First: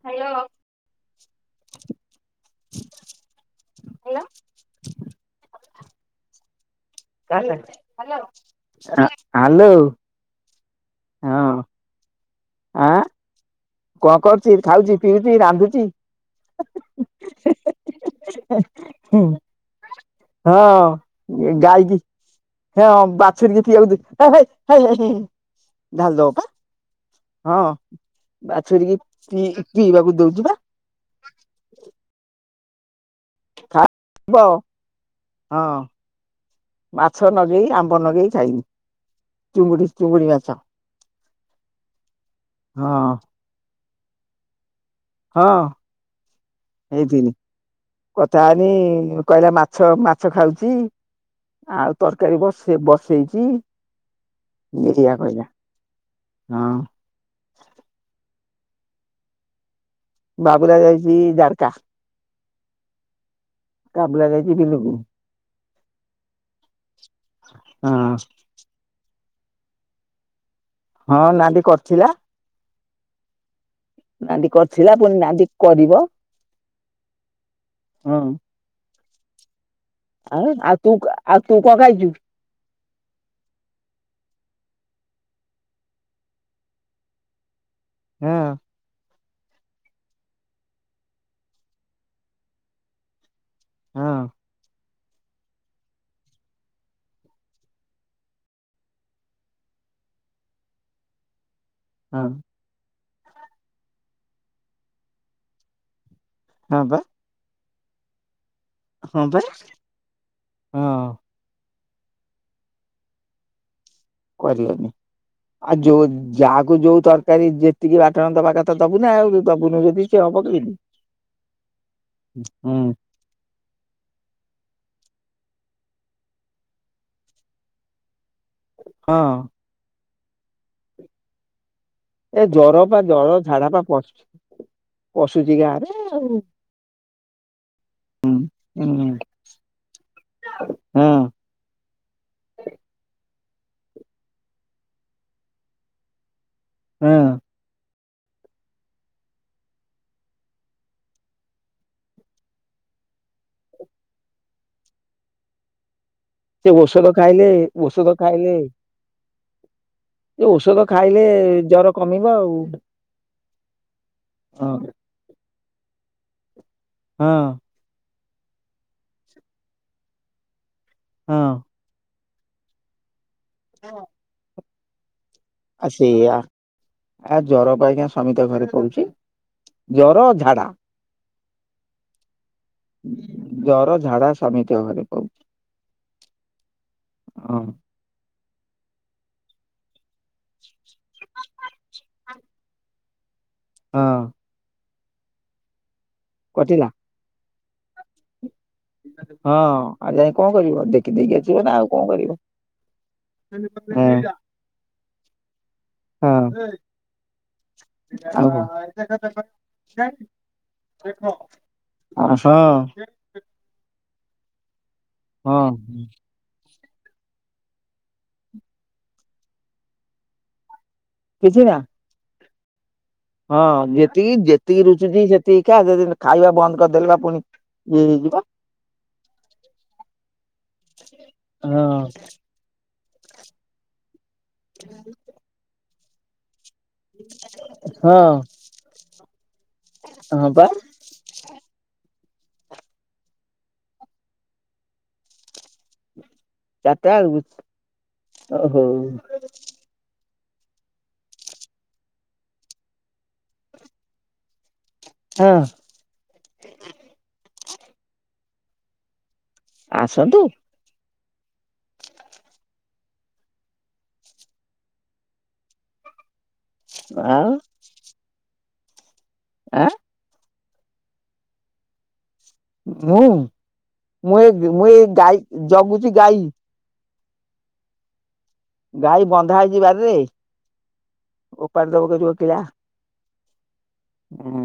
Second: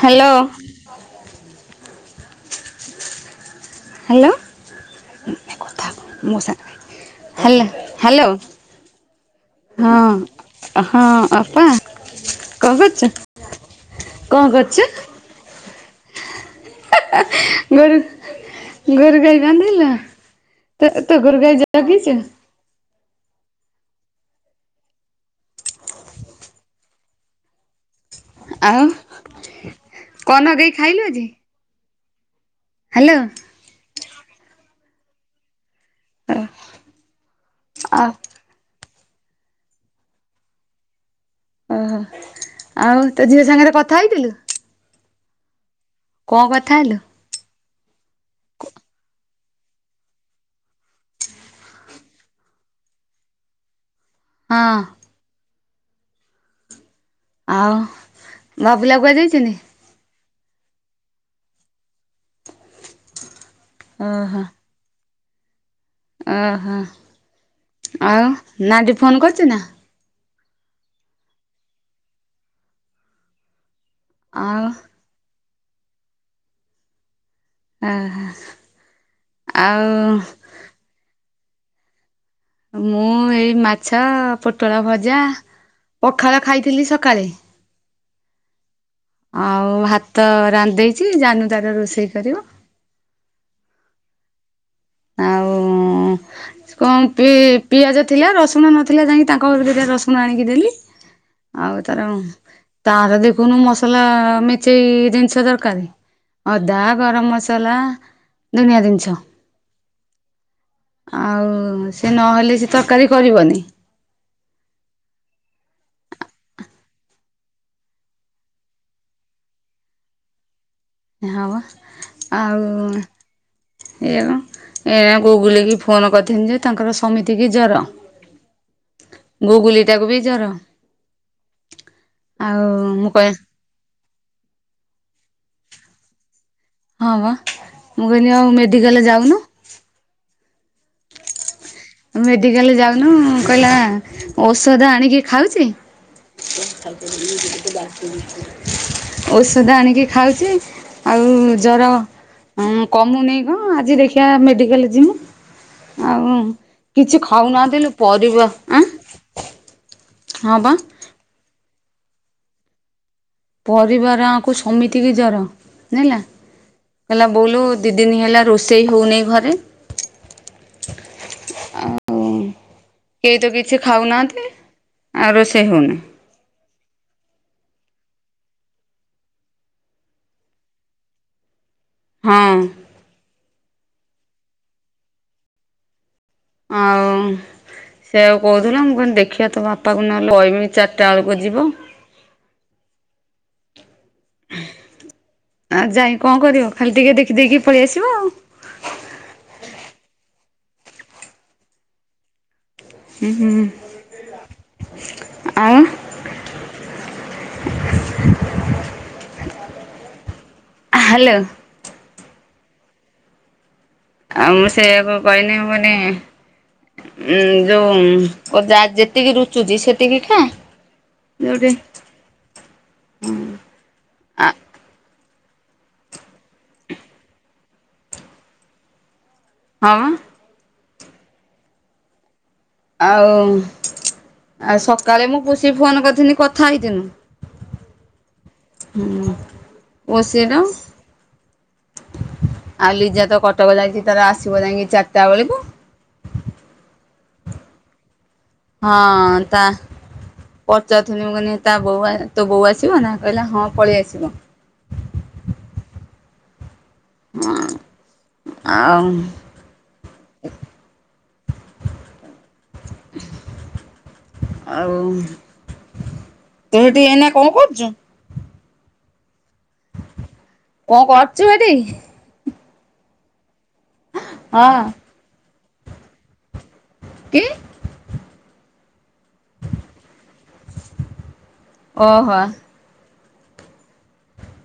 Hello. Hello ନେ କଥା କହ ମୋ ସାଙ୍ଗରେ। ହ୍ୟାଲୋ। ହଁ ହଁ ଅପା କଁ କରୁଚ? କଅ କରୁଚି ଖାଉଚି ପିଉଚି ରାନ୍ଧୁଚି। ଗୋରୁ ଗୋରୁ ଗାଈ ବାନ୍ଧିଲ ହଁ ତ ତୋ ଗୋରୁଗାଈ ଜଗିଚ। ହେ ବାଛୁରୀକି ପିଇବାକୁ ଦେବି ହେ ହେ ହେ ହେ ହେ ଢାଳି ଦବ ପା। ହଁ ଆଉ ବାଛୁରୀକି ପି ପିଇବାକୁ କଣ ଦଉଚି ବା। ନଗେଇ ଖାଇଲୁ ଆଜି? ହାଲୋ। ଖାଇବ ହଁ। ମାଛ ନଗେଇ ଆମ୍ବ ଆଉ ନଗେଇ ଖାଇବି ଚୁଙ୍ଗୁଡି ଚୁଙ୍ଗୁଡି ମାଛ। ଓହୋ ଆଉ ହଁ ତୋ ଝିଅ ସାଙ୍ଗରେ କଥା ହେଇଥିଲୁ? ହଁ କଣ କଥା ହେଲୁ ହେଇଥିନି। କଥାହେନି କହିଲା ମାଛ ମାଛ ଖାଉଚି। ଆଉ ତରକାରୀ ବସେ ବସେଇଚି। ହଁ ବିରିଆ କହିଲା ହଁ। ଆଉ ବାବୁଲା କୁୁଆଯାଇଚନ୍ତି? ବାବୁଲା ଯାଇଚି ଜାରକା କାବୁଲା ଯାଇଚି ବିଲୁକୁ। ଅଁ ହଁ ହଁ ଆଉ ନାଣ୍ଡି ଫୋନ କରୁଚି ନା? ହଁ ନାଣ୍ଡି କରଥିଲା। ନାଣ୍ଡି ଆଉ କରଥିଲା, ପୁଣି ନାଣ୍ଡି କରିବ। ହଁ ଅହ ଆଉ ଉଁ ଆଉ ତୁ ଆଉ ତୁ କଁ ଖାଇଚୁ? ମୁଁ ଏଇ ମାଛ ପୋଟଳ ଭଜା। ପଖାଳ ଖାଇଥିଲି ସକାଳେ। ହୁଁ। ଆଉ ହାତ ରାନ୍ଧଦେଇଚି ଜାନୁ ତାର ରୋଷେଇ କରିବ। ହଁ। କଁ ପି ପିଆଜ ଥିଲା ରସୁଣ ନଥିଲା ଯାଇକି ତାଙ୍କ ଘରୁ ଦିଇଟା ରସୁଣ ଆଣିକି ଦେଲି। ଆଉ ତାର ହଁ ତାର ଦେଖୁନୁ ମସଲା ମେଞ୍ଚେଇ ଜିନିଷ ଦରକାର। ଅଦା ହଁ ବା ଗରମ ମସଲା। ଦୁନିଆ ଜିନିଷ ହଁ ପାଇଁ ହଁ। ଆଉ ସେ ନହେଲେ ସେ ତକାରୀ କରିବନି। କରିବନି ଆ ଯୋଉ ଯାହାକୁ ଯୋଉ ତରକାରୀ ଯେତିକି ବାଟଣ ଦବା କଥା ଦବୁନା ଆଉ ଦବୁନୁ ଯଦି ସିଏ ହବ କେମିତି। ହଁ ବା ହୁଁ ଆଉ ଏ ଏ ଗୁଗୁଲି କି ଫୋନ୍ କରିଥିନି ଯେ ତାଙ୍କର ସମିତିକି ଜର। ହଁ। ଗୁଗୁଲି ଟାକୁ ବି ଜର। ଏ ଆଉ ଜର ପା ମୁଁ କହେ ଜର ଝାଡା ପା ପଶ ପଶୁଚି ଗାଁ ରେ। ହଁ ବା ମୁଁ କହିନି ଆଉ ମେଡିକାଲ ଯାଉନୁ। ହୁଁ। ମେଡ଼ିକାଲେ ଯାଉନୁ କହିଲା ଔଷଧ ଆଣିକି ଖାଉଚି। [inaudible] ହଁ ଔଷଧ ଆଣିକି ଖାଉଚି ଆଉ ଜର ହଁ କମୁନେଇ ପା ଆଜି ଦେଖିଆ ମେଡିକାଲ ଯିମୁ ଆଉ ସେ ଔଷଧ କିଛି ଖାଇଲେ ଖାଉନାହାନ୍ତି ଲେ ଔଷଧ ପରିବା ଆଁ। ଏ ହଁ ବା ଔଷଧ ଖାଇଲେ ଜର କମିବ ଆଉ। ପରିବାର ଆଙ୍କୁ ହଁ ସମିତିକି ଜର ଯାଇଁନଲା କହିଲା ହଁ ବୋଉଲୋ ଦିଇ ଦିନ ହେଲା ରୋଷେଇ ହୋଉନେଇଁ ଘରେ। ହଁ ଆଉ, କେହି ତ କିଛି ଖାଉନାହାନ୍ତି। ଆ ରୋଷ ଆ ସେଇଆ। ଆ ଜର ପାଇଁକା ସମୀତା ଘରେ ପଡୁଚି। ଜର ଝାଡା। ହଁ ଜର ଝାଡା ସମିତି ଘରେ ପାଉଛି। ଅଁଉ। ହଁ। ସେ ଆକୁ କହୁଥିଲା। ମୁଁ କହିଲି ଦେଖିଆ ତ ବାପାକୁ ନହେଲେ ଅହିମି ଚାରିଟା ଏଳକୁ ଯିବ। ହଁ ଆଉ ଯାଇ କଂ କରିଅ। କଟିଲା ଖାଲି ଟିକେ ଦେଖିଦେଇକି ପଳି ଆସିବ ଆଉ। ହଁ, ଆ ଯାଇ କଣ କରିବ ଦେଖି ଦେଇକି ଆସିବ ନା ଆଉ କଣ କରିବ। ହୁଁ ହୁଁ ହଁ, ଆଉ ହଁ ଆଉ। ହ୍ୟାଲୋ ଆସ ଆଉ ମୁଁ ସେଆକୁ କହିନି ମୁଁ ହଁ କହିନି ଉଁ ଯୋଉ ଯେତିକି ରୁଚୁଛି ସେତିକି ଖା। କିଛି ଯେଉଁଠି ନା ହଁ। ହଁ ଯେତିକି ଯେତିକି ରୁଚୁଛି ସେତିକ ଖା। ଯଦି ଖାଇବା ବନ୍ଦ କରିଦେଲେ ବା ପୁଣି ହୁଁ ଯିବା ହଁମ ହଁ ଆଉ ଆ ସକାଳେ ମୁଁ ପୋଷିକି ଫୋନ କରିଥିନି କଥା ହେଇଥିନୁ। ହଁ। ହୁଁ ହଁ ଓସିରୋ। ପା ଆଉ ଲିଜା ତ କଟକ ଯାଇଚି ତାର ଆସିବ ଯାଇକି ଚାରିଟା ବେଳକୁ। ଚାରିଟା ବେଳକୁ। ଓହୋ। ହଁ ତା ପଚାରୁଥଥିଲି ମୁଁ କହିଲି ତା ତୋ ବୋଉ ତୋ ବୋଉ ଆସିବ ନା କହିଲା ହଁ ପଳେଇ ଆସିବ। ହଁ ହିଁ ଆଉ ଆସନ୍ତୁ। ଆଉ ତୁ ଏଇଠି ଏଇନା କଁ ଆଉ କରୁଚୁ? ଏଁ। କଁ କରୁଚୁ ଏଠି? ମୁଁ, ମୁଁ ଏଇ ହଁ ମୁଁ ଏଇ ଗାଈ ଜଗୁଚି ଗାଈ। କି? ଗାଈ ବନ୍ଧା ହେଇଚି ବାରିରେ। ଉପାଡି ଦବ କରିବ ଓହୋ କିଳା। ହୁଁ।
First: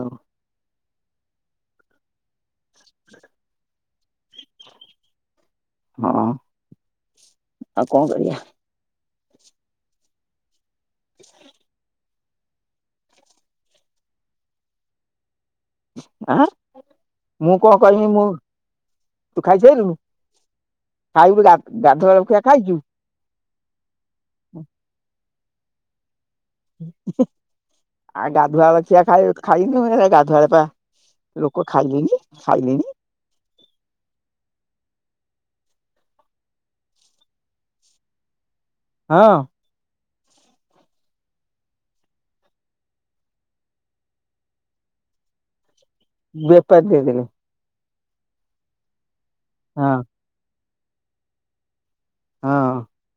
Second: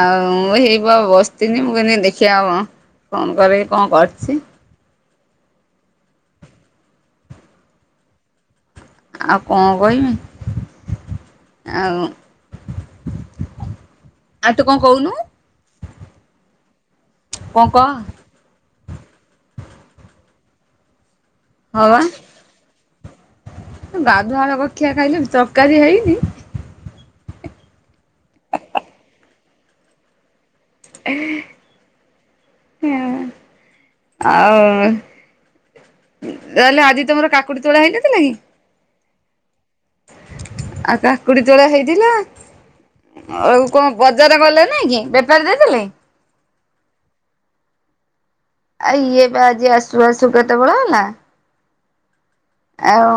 ଆଉ ମୁଁ ହେଇପା ବସିଥିନି। ମୁଁ କହିନୀ ଦେଖିବା ଫୋନ୍ କରିକି କଣ କରିଚି। ହଁ ଆଉ କଂ କରିଆ। ଆଉ କଁ କଇମି ଆଉ ଆ ତୁ କଂ କହୁନୁ? ଆଁ ମୁଁ କଣ କଂ କହ କହିବି ମୁଁ- - ତୁ ଖାଇ ସାଇଲୁ। ଖାଇବୁ ହଁ ବା ଗାଧୁଆ ବେଳ ଖିଆ ଖାଇଚୁ। ଗାଧୁଆ ବେଳ ଖିଆ ଖାଇଦେବି। ତରକାରୀ ହେଇନି। ଆ ଗାଧୁଆ ବେଳ ଖିଆ ଖାଇ ଖାଇନୁ ଗାଧୁଆ ବେଳେ ପା ଲୋକ ଖାଇଲେଣିି ଖାଇଲେଣିି। ଆଉ ତାହେଲେ ଆଜି ତମର କାକୁଡି ତୋଳା ହେଇନଥିଲା କି? ହଁ। ଆଉ କାକୁଡି ତୋଳା ହେଇଥିଲା? ଆଉ କଣ ବଜାର ଗଲେ ନେଇଁକି ବେପାରୀ ଦେଇଦେ ଲେ? ବେପାରି ଦେଇଦେଲି। ଆ ଇଏ ପା ଆଜି ହଁ ଆସୁ ଆସୁ କେତେ ବେଳ ହେଲା। ହଁ ଆଉ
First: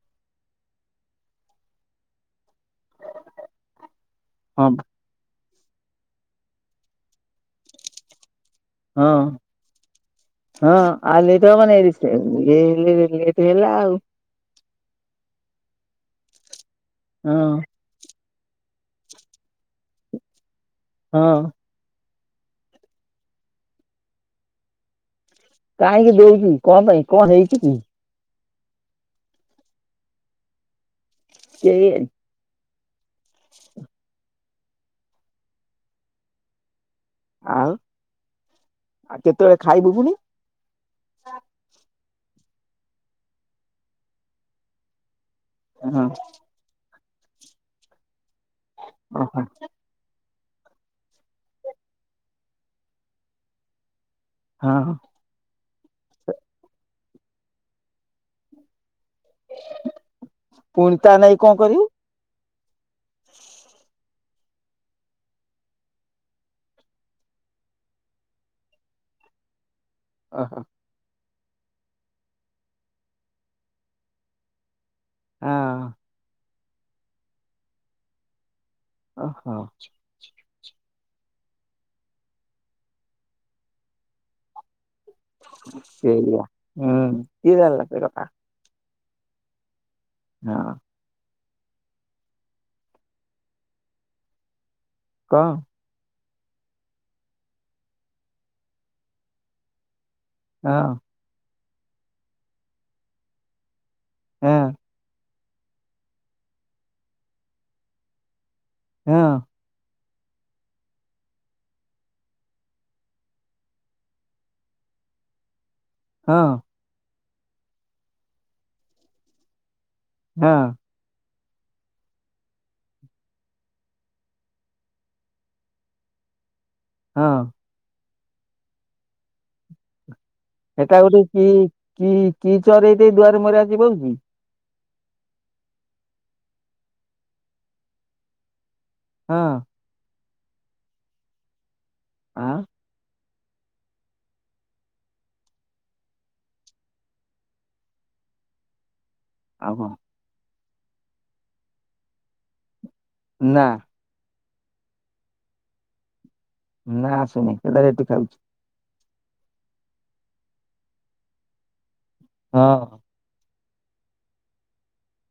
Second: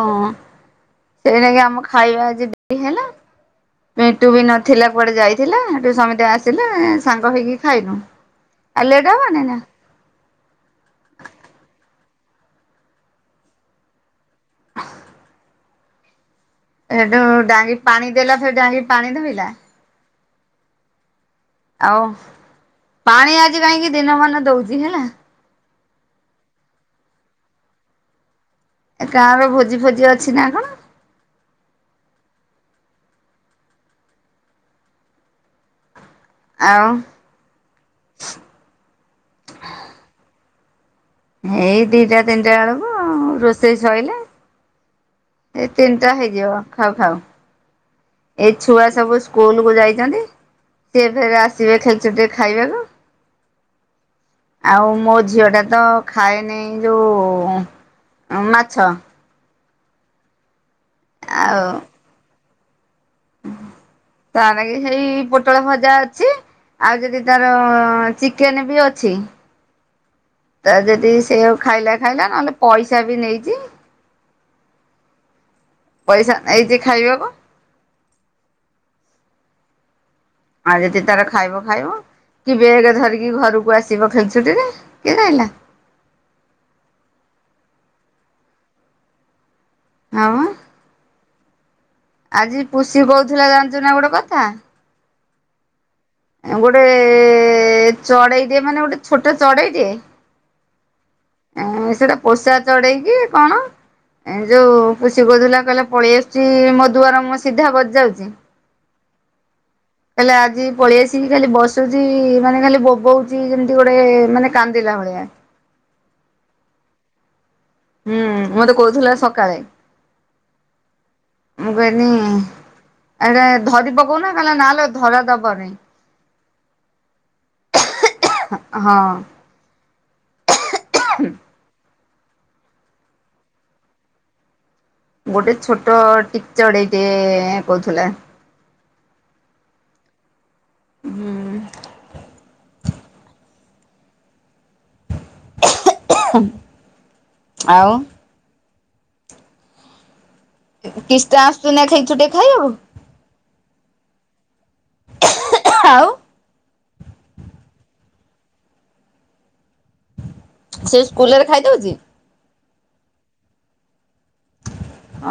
ସେଇନାକି ଆମ ଖାଇବା ଆଜି ଡେରି ହେଲା। ପଣ୍ଟୁ ବି ହଁ ନଥିଲେ କୁଆଡେ ଯାଇଥିଲା। ସେଠୁ ସମସ୍ତେ ଆସିଲେ ସାଙ୍ଗ ହେଇକି ଖାଇନୁ। ଆଉ ଲେଟ୍ ହଁ। ହବନି ନା ହଁ ଆଉ ଲେଟ୍ ହେବନି ସେ ଏଇ ହେଲେ ଲେଟ ହେଲା ଆଉ। ସେଠୁ ହଁ ଡାଙ୍ଗି ପାଣି ଦେଲା ଫେରେ ଡାଙ୍ଗି ପାଣି ଥୋଇଲା। ହଁ। ଆଉ ପାଣି ଆଜି କାହିଁକି ଦିନ ମାନ ଦୋଉଛି ହେଲା। କାହିଁକି ଦୋଉଛି କଣ ପାଇଁ କଣ ହେଇଛି କି? ଏ କା ର ଭୋଜି ଫୋଜି ଅଛି ନା କଣ? କେଇଜାଣି। [inaudible] ଆଉ। ଆଉ ଆଉ କେତେ ବେଳେ ଖାଇବୁ ପୁଣି? ଏଇ ଦିଟା ତିନିଟା ଏଳକୁ ଆଉ ରୋଷେଇ ସଇଲା। ଏ ହଁ ତିନିଟା ହେଇଯିବ ଖାଉ ଖାଉ। ଏଇ ଛୁଆ ସବୁ ଓହୋ ସ୍କୁଲ କୁ ଯାଇଛନ୍ତି। ସିଏ ଫେରେ ଆସିବେ ଖେଳ ଛୁଟିରେ ଖାଇବାକୁ। ଆଉ ହଁ ମୋ ଝିଅ ଟା ତ ଖାଏନି ଏ ଯୋଉ ମାଛ। ପୁଣି ତା ନାଗି କଣ ଆଉ କରିବୁ? ତା ନାଗି ହେଇ ପୋଟଳ ଭଜା ଅଛି। ଆଉ ଯଦି ତାର ଚିକେନ୍ ବି ଅଛି। ଓ ହୋ। ଆଉ ଯଦି ସେଇଆକୁ ଖାଇଲା ଖାଇଲା। ନହେଲେ ପଇସା ବି ନେଇଛି। ଓ ହୋ ପଇସା ନେଇଛି ଖାଇବାକୁ। ଓ ହୋ। ଆଉ ଯଦି ତାର ଖାଇବ ଖାଇବ। କି ବେଗେ ଧରିକି ଘରକୁ ଆସିବ ଖେଳଛୁଟିରେ କିଏ ଧାଇଁଲା। ସେଇଆ ହୁଁ କିଏ ଜାଣିଲା ସେ କଥା। ଆଉ। ହଁ ଆଜି ପୁଷି କହୁଥିଲା ଜାଣିଛୁ ନା ଗୋଟେ କଥା। କଣ? ଗୋଟେ ଚଢେଇ ଟେ ମାନେ ଗୋଟେ ଛୋଟ ଚଢେଇ ଟେ ହଁ ଏଁ ସେଟା ପୋଷା ଚଢେଇକି କଣ? ଏ ହଁ ଯୋଉ ପୁଷି କୋଉଥିଲା କହିଲା ପଳେଇ ଆସି ଚି ମୋ ଦୁଆର ମୁଁହ ସିଧା ବଜାଉଛି। ହୁଁ। ହେଲେ ଆଜି ପଳେଇଆସିକି ଖାଲି ବସୁଛି ମାନେ ଖାଲି ବୋବଉଛି ଯେମିତି ଗୋଟେ ମାନେ କାନ୍ଦିଲା ଭଳିଆ। ହଁ। ହୁଁ ମତେ କହୁଥିଲା ସକାଳେ ହଁ। ମୁଁ କହିଲି ଏ ରା ଧରି ପକଉନ ନହେଲେ ଧରା ଦବନି। ହଁ। [unintelligible] ହଁ। ସେଟା ଗୋଟେ କି କି କି [unintelligible] ଦୁଆରେ ମରି ଆସି ବଇଚି। ଗୋଟେ ଛୋଟ ଟିକି ଚଡେଇଟେ କହୁଥିଲା। ହଁ। ହୁଁ। ଆଁ ଆଉ ଆଉ କଣ [unintelligible] ଖେଳ ଛୁଟି କହିବାକୁ? ନା ଆଉ ନା ଆସୁନି କେତେ [unintelligible] ଖାଉଛି। ସେ ସ୍କୁଲ ରେ ଖାଇଦଉଛି। ହଁ।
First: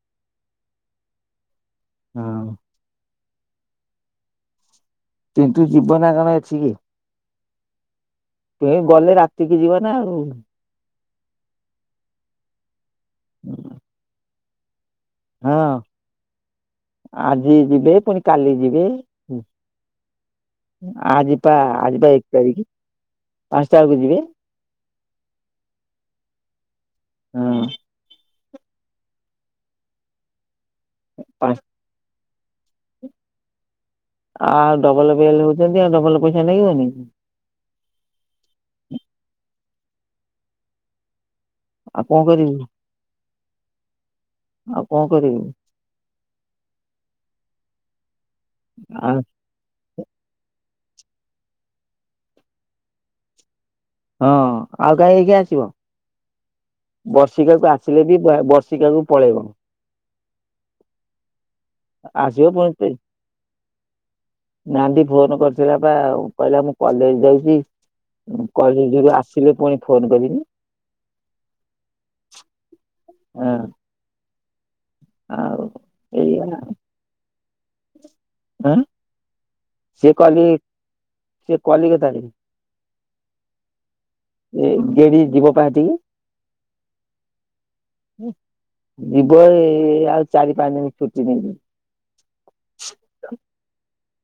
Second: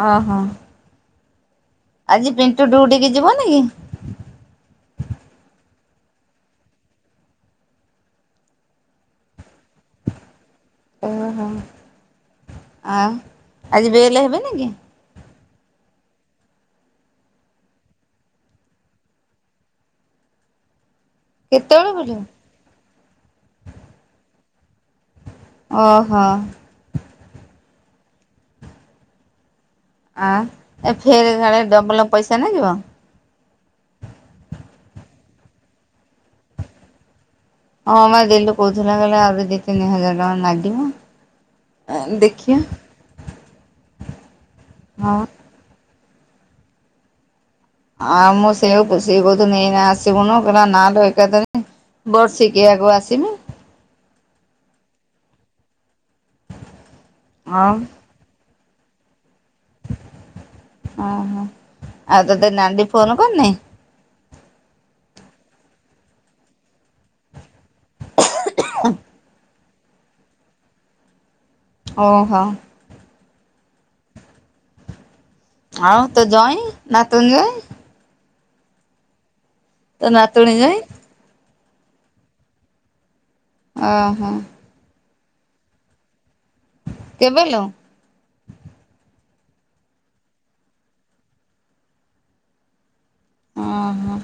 ଓହୋ। ଆଜି ହଁ ପିଣ୍ଟୁ ଡିଉଟି କି ଯିବନି କି? ପିଣ୍ଟୁ ଜୀବନା କଣ ଏଠିକି। ଏଇ ଗଲେ ରାତିକି ଯିବା ନା ଆଉ। ଓହୋ ଆ ଆଜିିବେଲେ ହେବେ ନେକି? ହଁ ଆଜି ଯିବେ ପୁଣି କାଲି ଯିବେ। ଆଜିିବା କେତେବେଳେ ଆଜି ପା ବୁଲିବ? ଏକ ତାରିଖ ପାଞ୍ଚଟା ବେଳକୁ ଯିବେ। ଓହୋ। ହୁଁ। ଆ ଏ ଫେର କାଳେ ପାଞ୍ଚ ଡବଲ ପଇସା ନେଇଯିବ। ଆଉ ଡବଲ ପଇସା ହଉଛନ୍ତି ଆଉ ଡବଲ ପଇସା ଲାଗିବନି। ହଁ ମା ଦିଲୁ କହୁଥିଲା କହିଲା ଆହୁରି ଦି ତିନି ହଜାର ଟଙ୍କା ଲାଗିବ। ଆଉ କଣ [unintelligible] କରିବୁ ଦେଖିବା। ଆଉ କଣ ହଁ। କରିବି। ହଁ ମୁଁ ସେୟେକୁ ଆଉ [unintelligible] ତୁ ଏଇନା ଆସିବୁନୁ କହିଲା ନା ଲୋ ଏକାଥରେ ବସିକିୟାକୁ ଆସିବି। ହଁ ଆଉ କାହିଁ ଏଇକି ଆସିବ ବର୍ଷିକାକୁ ଆଉ ଆସିଲେ ବି ବର୍ଷିକାକୁ ପଳେଇବ। ଓ ହୋ ଆଉ ଆସିବ ତତେ ନାଡି ଫୋନ କରନି? ନାନ୍ଦି ଫୋନ କରିଥିଲା ବା କହିଲା ମୁଁ କଲେଜ ଯାଇଛି। କଲେଜେ ରୁ ଆସିକି ଫୁଣି ଫୋନ୍ କରିବି। ଓହୋ। ହଁ। ଆଉ ତୋ ଏଇଆ ଜ୍ୱାଇଁ ନାତୁଣୀ ଜ୍ୱାଇଁ? ଆଁ ତୋ ସସେ କଲି ନାତୁଣୀ ଜଇଁ ସେ କାଲିକତାରେ। ଓହୋ। ଏବେବି ଯିବ କାଁକତିକି? କେବେଲ? ଯିବ ଏ ଆଉ ଚାରି ପାଞ୍ଚ ଦିନ ଛୁଟି ନେଇକି। ଓହୋ।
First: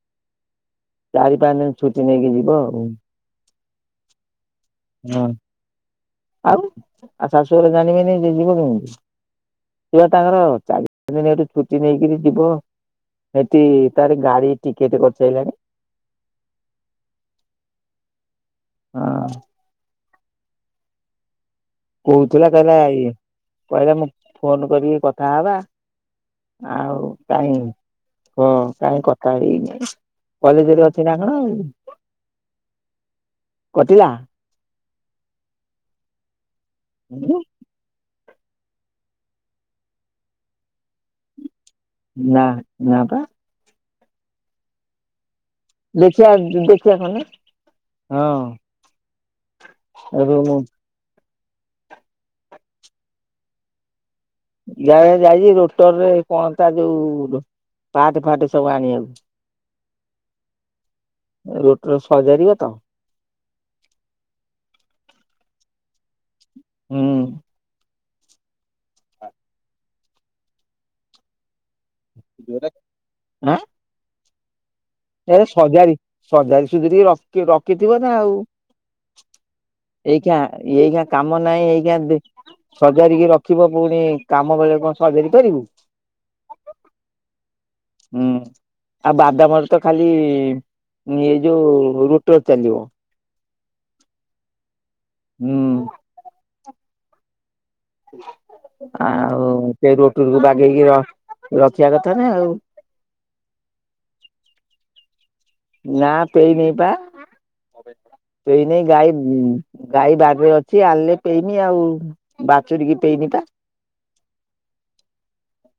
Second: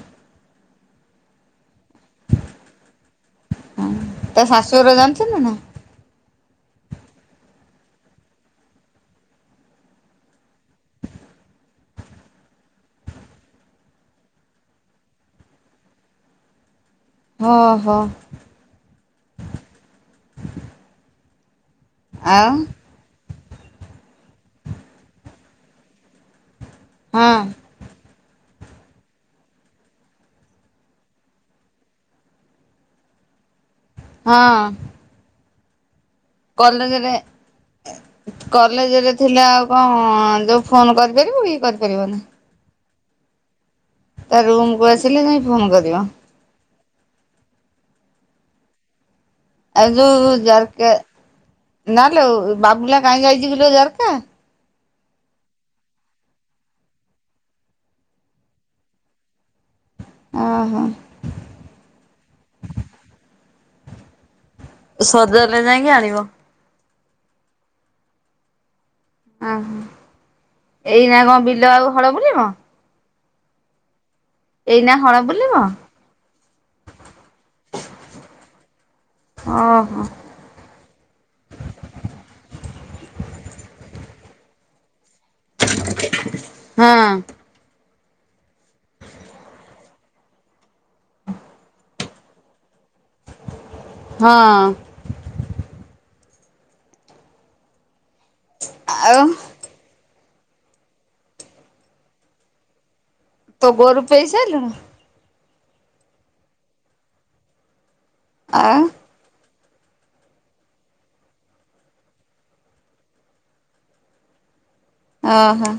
ଚାରି ପାଞ୍ଚ ଦିନ ଛୁଟି ନେଇକି ଯିବ ଆଉ। ହଁ ତା ଶାଶୁଘରେ ହଁ। ଜାଣିଚନ୍ତିନା? ଆଉ ଆଉ ଶାଶୁଘରେ ଜାଣିବେନି ଯିଏ ଯିବ କେମିତି। ସିଏ ତାଙ୍କର ଚାରି ପାଞ୍ଚ ଦିନି ଏଠୁ ଛୁଟି ନେଇକରି ଯିବ। ସେଠି ତାର ଗାଡ଼ି ଟିକେଟେ କରିସାଇଲାଣି। ହଁ ହୋ। ହଁ। କହୁଥିଲା ଆଉ କହିଲା କହିଲା ମୁଁ ଫୋନ୍ କରିକି କଥା ହବା ଆଉ ହଁ କାଇଁ ହଁ କାହିଁ କଥା ହେଇନାଇଁ କଲେଜରେ ଅଛିନା କଣ ଆଉ। କଟିଲା? ହଁ। କଲେଜେରେ କଲେଜରେ ଥିଲା ଆଉ କଣ ଯୋଉ ଫୋନ୍ କରିପାରିବୁକି କରିପାରିବନି। ନା ନାପା। ତା ରୁମକୁୁ ଆସିଲ ଯାଇଁ ଫୋନ୍ କରି ଦେଖିଆ ଦେଖିଆ କଁ ହଁ। ଆଁ ଯୋଉ ରୁମ ଜାର୍କା ନାଲୋ ବାବୁଲା କାହିଁ ଯାଇଚିକିଲୋ ଜାର୍କା? ଯାଇ ଯାଇଚି ରୋଟରରେ କଣତା ଯୋଉ ପାଟ୍ ଫାଟ୍ ସବୁ ଆଣିବାକୁ। [inaudible] ଓଁ ହଁ। ରୋଟର ସଜାରିବତ ସଜାରିଲେ ଯାଇକି ଆଣିବ। ହୁଁ। ଓହୋ ଏଇନା କଣ ବିଲ ଆଉ ହଳ ବୁଲିବ? ଆଁ ଏଇନା ହଳ ଏ ବୁଲିବ ସଜାଡ଼ି ସୁଜାଡ଼ି ରଖି ରଖିଥିବନା ଆଉ। ଓହୋ। ଏଇକା ଏଇଖିଣା କାମ ନାହିଁ ଏଇଖିଣା ସଜାରିକି ରଖିବ ପୁଣି କାମ ବେଳେ କଣ ସଜାରି ପାରିବୁ। ହଁ। ହୁଁ। ଆଉ ବାଦାମରତ ଖାଲି ଏଇ ଯୋଉ ରୁଟୋର ଚାଲିବ। ହଁ। ହୁଁ। ଆଉ ସେରୋଟକୁ ବାଗେଇକି ରଖିବା କଥାନା ଆଉ। ତ ଗୋରୁ ପେଇସାଇଲୁଣ? ନା ପେଇନାହିଁପା ଆଉ ପେଇନେହିଁ ଗାଈ ଗାଈ ବାରିରେ ଅଛି ଆଣିଲେ ପେଇମି ଆଉ ବାଚୁରୀକି ପେଇନିପା। ଓହୋ।